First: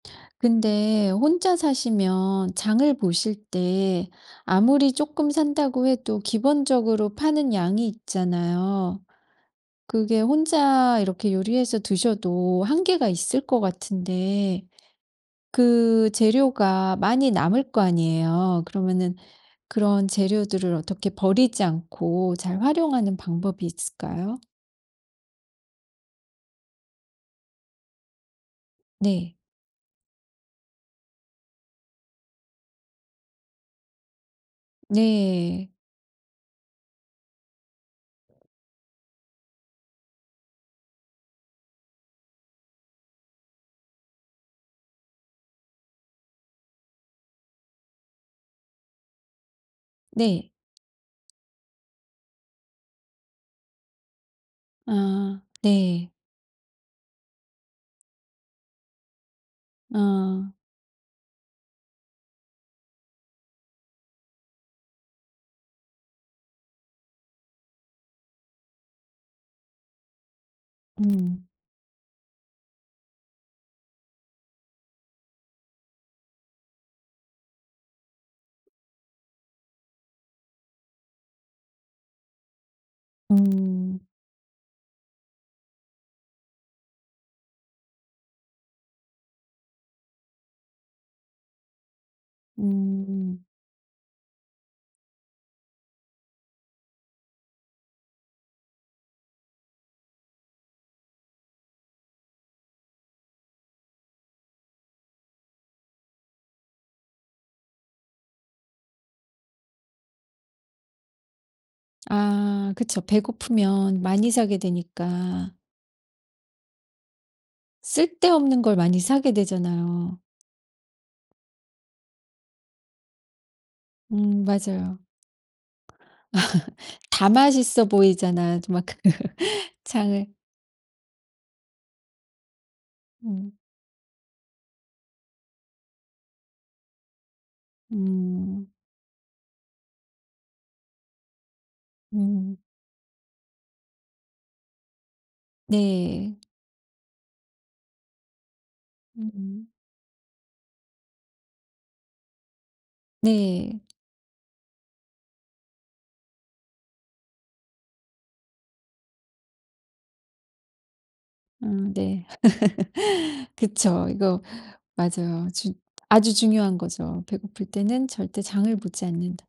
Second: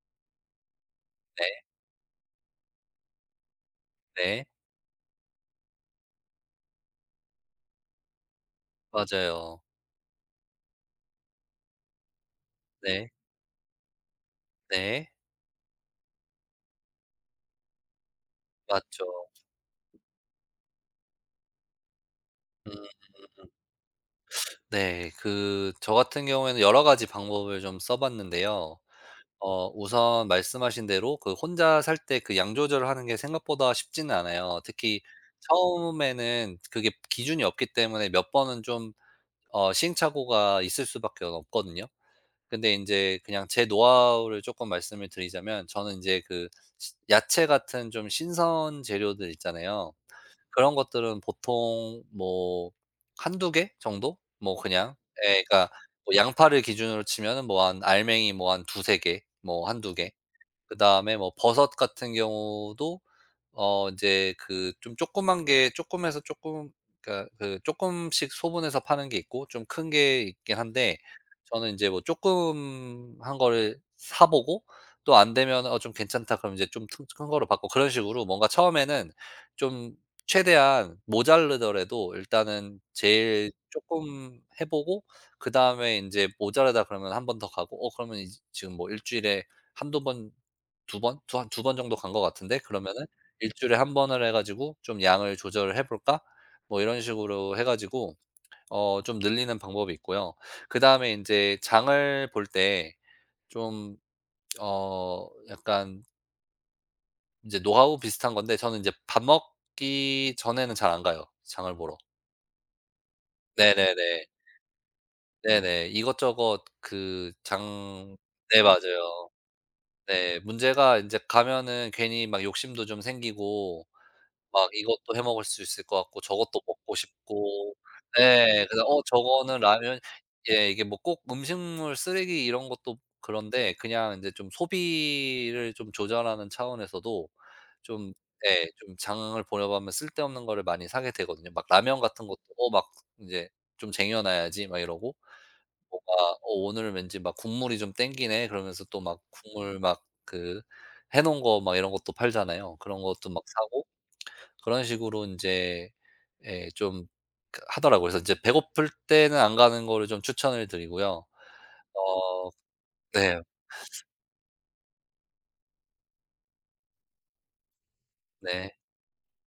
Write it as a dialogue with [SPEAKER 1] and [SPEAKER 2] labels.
[SPEAKER 1] 근데
[SPEAKER 2] 네.
[SPEAKER 1] 혼자 사시면 장을 보실 때
[SPEAKER 2] 네.
[SPEAKER 1] 아무리 쪼끔 산다고 해도 기본적으로 파는 양이 있잖아요.
[SPEAKER 2] 맞아요.
[SPEAKER 1] 그게 혼자 이렇게 요리해서 드셔도 한계가
[SPEAKER 2] 네.
[SPEAKER 1] 있을 것 같은데
[SPEAKER 2] 네.
[SPEAKER 1] 그 재료가 많이 남을 거 아니에요.
[SPEAKER 2] 맞죠.
[SPEAKER 1] 그러면은 그런 재료들을 어떻게 버리지 않고 잘
[SPEAKER 2] 음.
[SPEAKER 1] 활용하는 방법이 있을까요?
[SPEAKER 2] 네. 그 저 같은 경우에는 여러 가지 방법을 좀 써봤는데요.
[SPEAKER 1] 네.
[SPEAKER 2] 어 우선 말씀하신 대로 그 혼자 살 때 그 양 조절을 하는 게 생각보다 쉽지는 않아요. 특히
[SPEAKER 1] 네.
[SPEAKER 2] 처음에는 그게 기준이 없기 때문에 몇 번은 좀 어 시행착오가 있을 수밖에 없거든요. 근데 인제 그냥 제 노하우를 쪼끔 말씀을 드리자면 저는 인제 그 야채 같은 좀 신선 재료들 있잖아요.
[SPEAKER 1] 네.
[SPEAKER 2] 그런 것들은 보통 뭐 1-2 개 정도 뭐 그냥
[SPEAKER 1] 아
[SPEAKER 2] 예 그러니까
[SPEAKER 1] 네.
[SPEAKER 2] 뭐 양파를 기준으로 치면은 뭐 한 알맹이 뭐 한 2-3 개 뭐 1-2 개
[SPEAKER 1] 아.
[SPEAKER 2] 그다음에 뭐 버섯 같은 경우도 어 인제 그 좀 조그만 게 조그마해서 쪼끔 그러니까 그 쪼끔씩 소분해서 파는 게 있고 좀 큰 게 있긴 한데
[SPEAKER 1] 음.
[SPEAKER 2] 저는 인제 뭐 쪼끔한 거를 사 보고 또 안 되면은 "어, 좀 괜찮다." 그러면 인제 좀 튼 큰 거로 바꾸고 그런 식으로 뭔가 처음에는 좀 최대한 모자라더라도 일단은
[SPEAKER 1] 음.
[SPEAKER 2] 제일
[SPEAKER 1] 음.
[SPEAKER 2] 쪼끔 해 보고 그다음에 인제 모자라다 그러면 1 번 더 가고 어 그러면 이제 지금 뭐 1 주일에 1-2 번 2 번 두 한 2 번 정도 간 것 같은데 그러면은
[SPEAKER 1] 음.
[SPEAKER 2] '1 주일에 1 번을 해 가지고 좀 양을 조절을 해볼까?' 뭐 이런 식으로 해 가지고 어 좀 늘리는 방법이 있고요. 그다음에 인제 장을 볼 때 좀 어 약간 인제 노하우 비슷한 건데 저는 인제 밥 먹기 전에는 잘 안 가요 장을 보러.
[SPEAKER 1] 아 그쵸. 배고프면
[SPEAKER 2] 네네네.
[SPEAKER 1] 많이 사게 되니까.
[SPEAKER 2] 네네. 이것저것 그 장
[SPEAKER 1] 쓸데없는
[SPEAKER 2] 네
[SPEAKER 1] 걸 많이
[SPEAKER 2] 맞아요.
[SPEAKER 1] 사게 되잖아요.
[SPEAKER 2] 네. 문제가 인제 가면은 괜히 막 욕심도 좀 생기고
[SPEAKER 1] 음
[SPEAKER 2] 막
[SPEAKER 1] 맞아요.
[SPEAKER 2] 이것도 해 먹을 수 있을 것 같고 저것도 먹고
[SPEAKER 1] 다
[SPEAKER 2] 싶고
[SPEAKER 1] 맛있어 보이잖아요.
[SPEAKER 2] 네 그래서
[SPEAKER 1] 막 그
[SPEAKER 2] 어 저거는 라면
[SPEAKER 1] 장을
[SPEAKER 2] 예 이게 뭐 꼭 음식물 쓰레기 이런 것도
[SPEAKER 1] 음.
[SPEAKER 2] 그런데 그냥 인제 좀 소비를 좀 조절하는 차원에서도 좀 네
[SPEAKER 1] 음.
[SPEAKER 2] 좀 장을 보다 보면 쓸데없는 거를 많이 사게 되거든요. 막 라면 같은 것도
[SPEAKER 1] 음.
[SPEAKER 2] 어 막 인제 "좀 쟁여놔야지." 막 이러고. 뭐가
[SPEAKER 1] 네.
[SPEAKER 2] "어 오늘 왠지 막 국물이 좀 땡기네." 그러면서 또 막
[SPEAKER 1] 음음.
[SPEAKER 2] 국물 막 그 해 놓은 거 막 이런 것도 팔잖아요. 그런 것도 막
[SPEAKER 1] 네.
[SPEAKER 2] 사고 그런 식으로 인제 예 좀 그 하더라고요. 그래서 인제 배고플 때는 안 가는 거를 좀 추천을 드리고요.
[SPEAKER 1] 음 네.
[SPEAKER 2] 어 네.
[SPEAKER 1] 그쵸. 이거 맞아요. 주 아주 중요한 거죠. 배고플 때는 절대
[SPEAKER 2] 네.
[SPEAKER 1] 장을 보지 않는다.